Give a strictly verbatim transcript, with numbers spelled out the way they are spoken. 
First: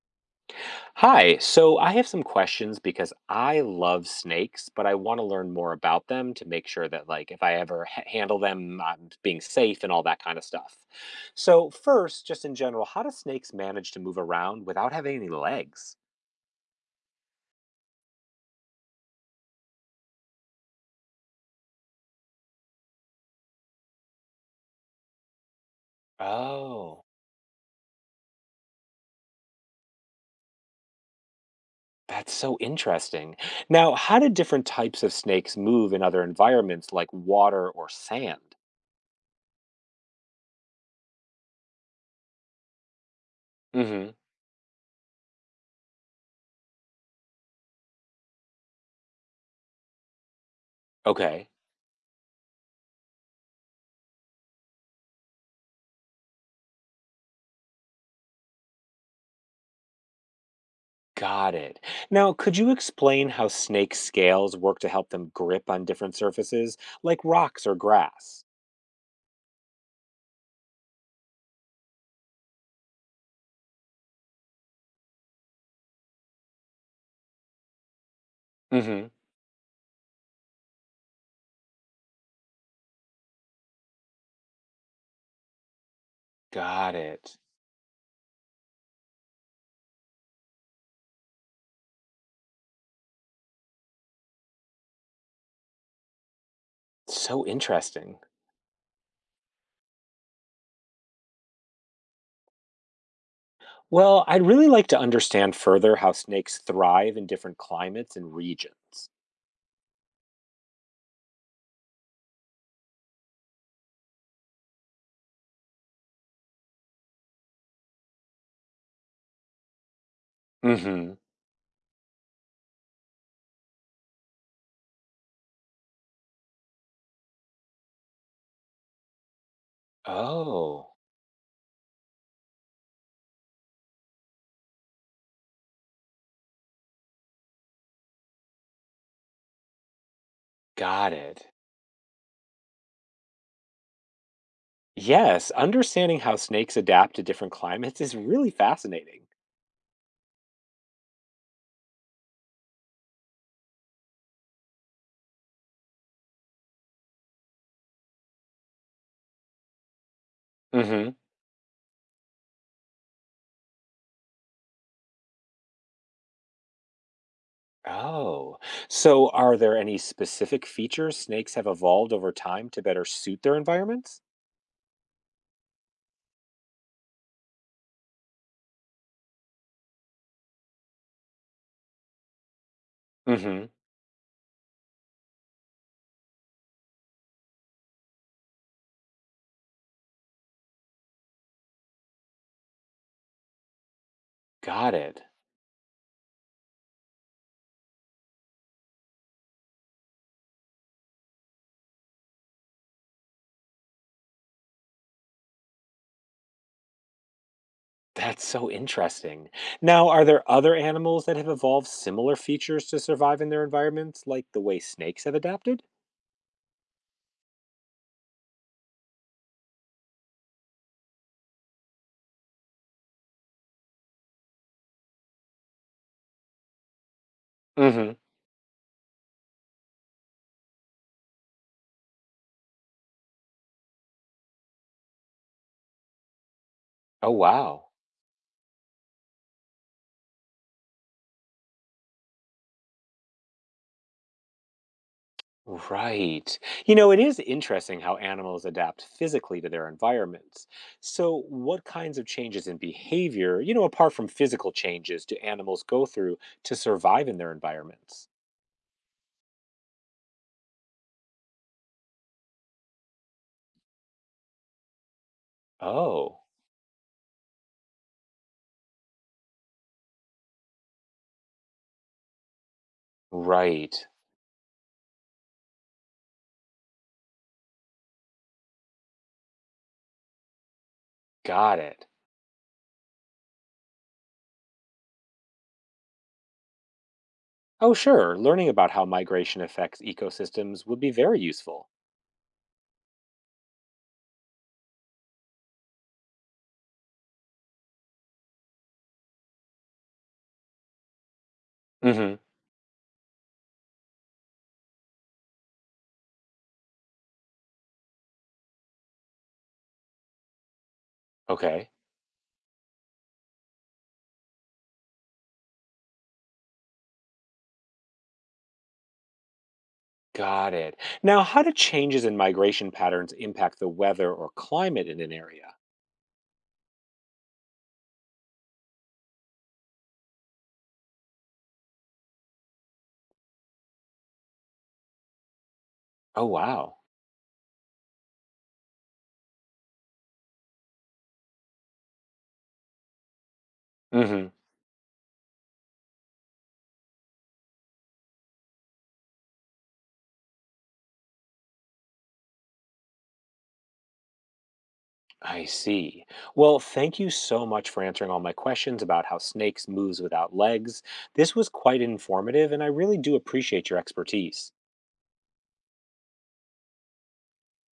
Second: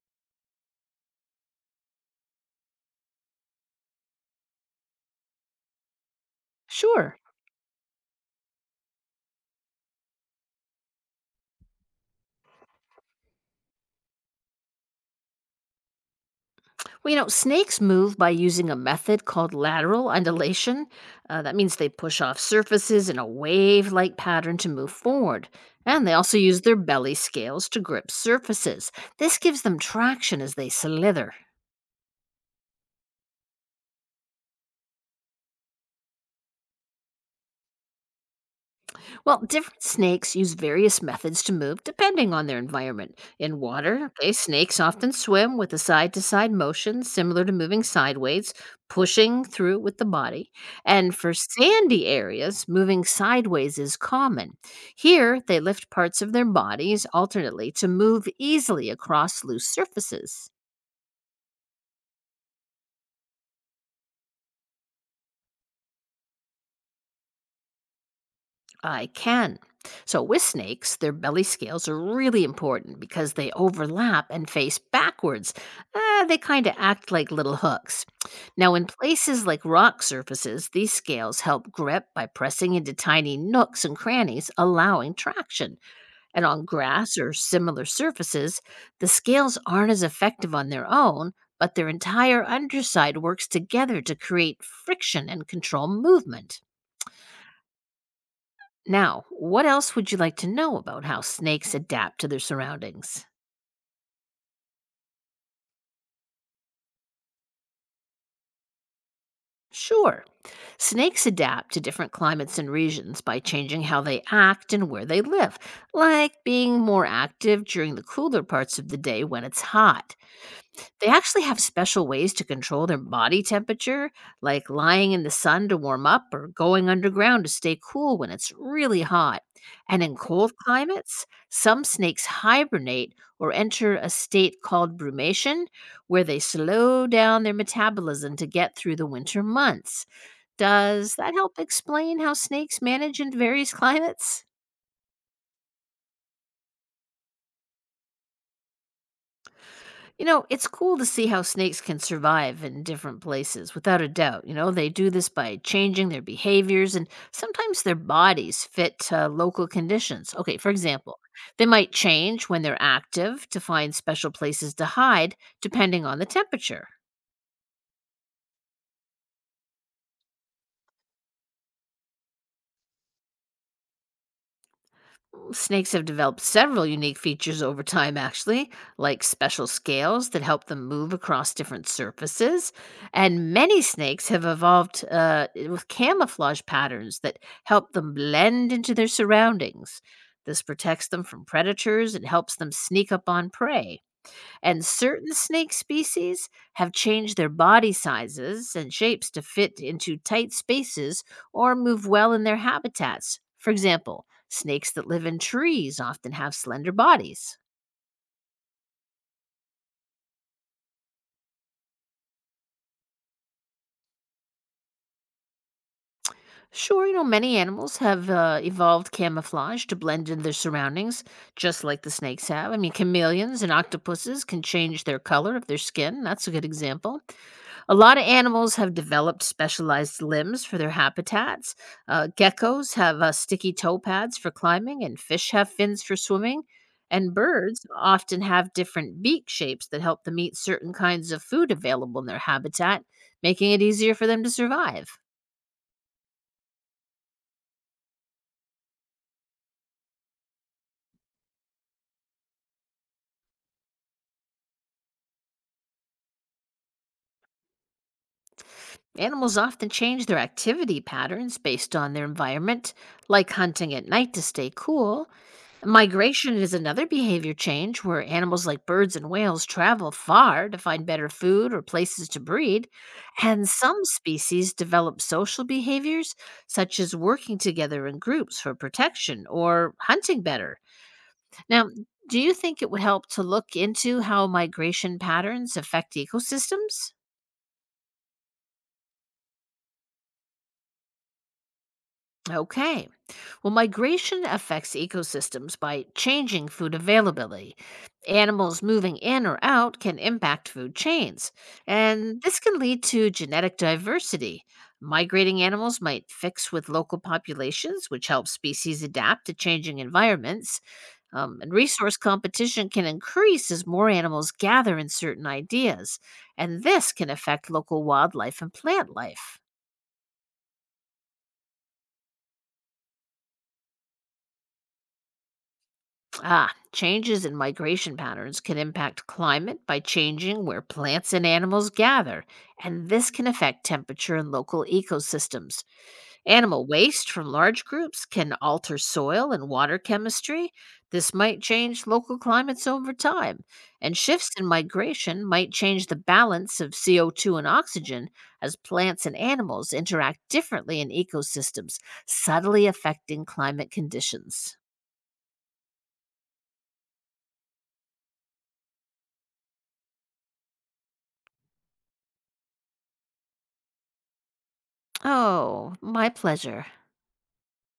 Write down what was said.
Hi, so I have some questions because I love snakes, but I want to learn more about them to make sure that, Sure. like, if I ever ha- handle them, I'm being safe and all that kind of stuff. So, first, just in general, how do snakes manage to move around without having any legs? Well, you know, snakes move by using a method called lateral undulation. Uh, that means they push off surfaces in a wave like pattern to move forward. And they also use their Oh, belly scales to grip surfaces. This gives them traction as they slither. that's so interesting. Now, how do different types of snakes move in other environments like water or sand? Well, different snakes use various methods to move depending on their environment. In Mm water, hmm. okay, snakes often swim with a side to side motion similar to moving sideways, pushing through with the body. And for Okay. sandy areas, moving sideways is common. Here, they lift parts of their bodies alternately to move easily across loose surfaces. Got it. Now, could you explain how snake scales work to help them grip on different surfaces, like rocks or grass? I can. So, with snakes, their belly scales are really important because they overlap and face backwards. Uh, they kind of act like little hooks. Now, in Hmm. places like rock surfaces, these scales help grip by pressing into tiny nooks and crannies, allowing traction. And on Got grass or it. similar surfaces, the scales aren't as effective on their own, but their entire underside works together to create friction and control movement. So interesting. Now, what else would you like to know about how snakes adapt to their surroundings? Well, I'd really like to understand further how snakes thrive in different climates and regions. Sure, snakes adapt to different climates and regions by changing how they act and where they live, like being more active during the cooler parts of the day when it's hot. They Hmm. actually have special ways to control their body temperature, like lying in the sun to warm up or going underground to stay cool when it's really hot. And in cold Oh, climates, some snakes hibernate or enter a state called brumation, where they slow down their metabolism to get through the winter months. got Does that it. help explain how snakes manage in various climates? Yes, understanding how snakes adapt to different climates is really fascinating. You know, it's cool to see how snakes can survive in different places, without a doubt. You know, they do this by changing their behaviors and sometimes their bodies fit uh, local conditions. Okay, for Hmm. example, they might change when they're active to find special places to hide, depending on the temperature. Oh, so are there any specific features snakes have evolved over time to better suit their environments? Snakes have developed several unique features over time, actually, like special scales that help them move across different surfaces. And Mm-hmm. many snakes have evolved uh, with camouflage patterns that help them blend into their surroundings. This protects them from predators and helps them sneak up on prey, and Got it. certain snake species have changed their body sizes and shapes to fit into tight spaces or move well in their habitats. For example, snakes that live in trees often have slender bodies. That's so interesting. Now, are there other animals that have evolved similar features to survive in their environments, like the way snakes have adapted? Sure, you know, many animals have uh, evolved camouflage to blend in their surroundings, just like the snakes have. I mean, chameleons and octopuses can change their color of their skin. That's a good example. A Mm-hmm. lot of animals have developed specialized limbs for their habitats. Uh, geckos have uh, sticky toe pads for climbing, and fish have fins for swimming. Oh, And birds wow. often have different beak shapes that help them eat certain kinds of food available in their habitat, making it easier for them to survive. Right. You know, it is interesting how animals adapt physically to their environments. So, what kinds of changes in behavior, you know, apart from physical changes, do animals go through to survive in their environments? Animals often change their activity patterns based on their environment, like hunting at night to stay cool. Oh, Migration is another behavior change where animals like birds and whales travel far to find better food or places to breed, and some right. species develop social behaviors such as working together in groups for protection or hunting better. Got Now, it. do you think it would help to look into how migration patterns affect ecosystems? Oh, sure. Learning about how migration affects ecosystems would be very useful. Okay. Well, migration affects ecosystems by changing food availability. Animals moving in or out can impact food chains, Mm hmm. and this can lead to genetic diversity. Migrating animals might fix with local populations, which helps species adapt to changing environments. Um, and Okay. resource competition can increase as more animals gather in certain ideas, and this can affect local wildlife and plant life. Got it. Now, how do changes in migration patterns impact the weather or climate in an area? Ah, changes in migration patterns can impact climate by changing where plants and animals gather, and this can affect temperature and local ecosystems. Oh, Animal wow. waste from large groups can alter soil and water chemistry. This might change local climates over time, and Mm hmm. shifts in migration might change the balance of C O two and oxygen as plants and animals interact differently in ecosystems, subtly affecting climate conditions. I see. Well, thank you so much for answering all my questions about how snakes moves without legs. This was quite informative and I really do appreciate your expertise. Oh, my pleasure.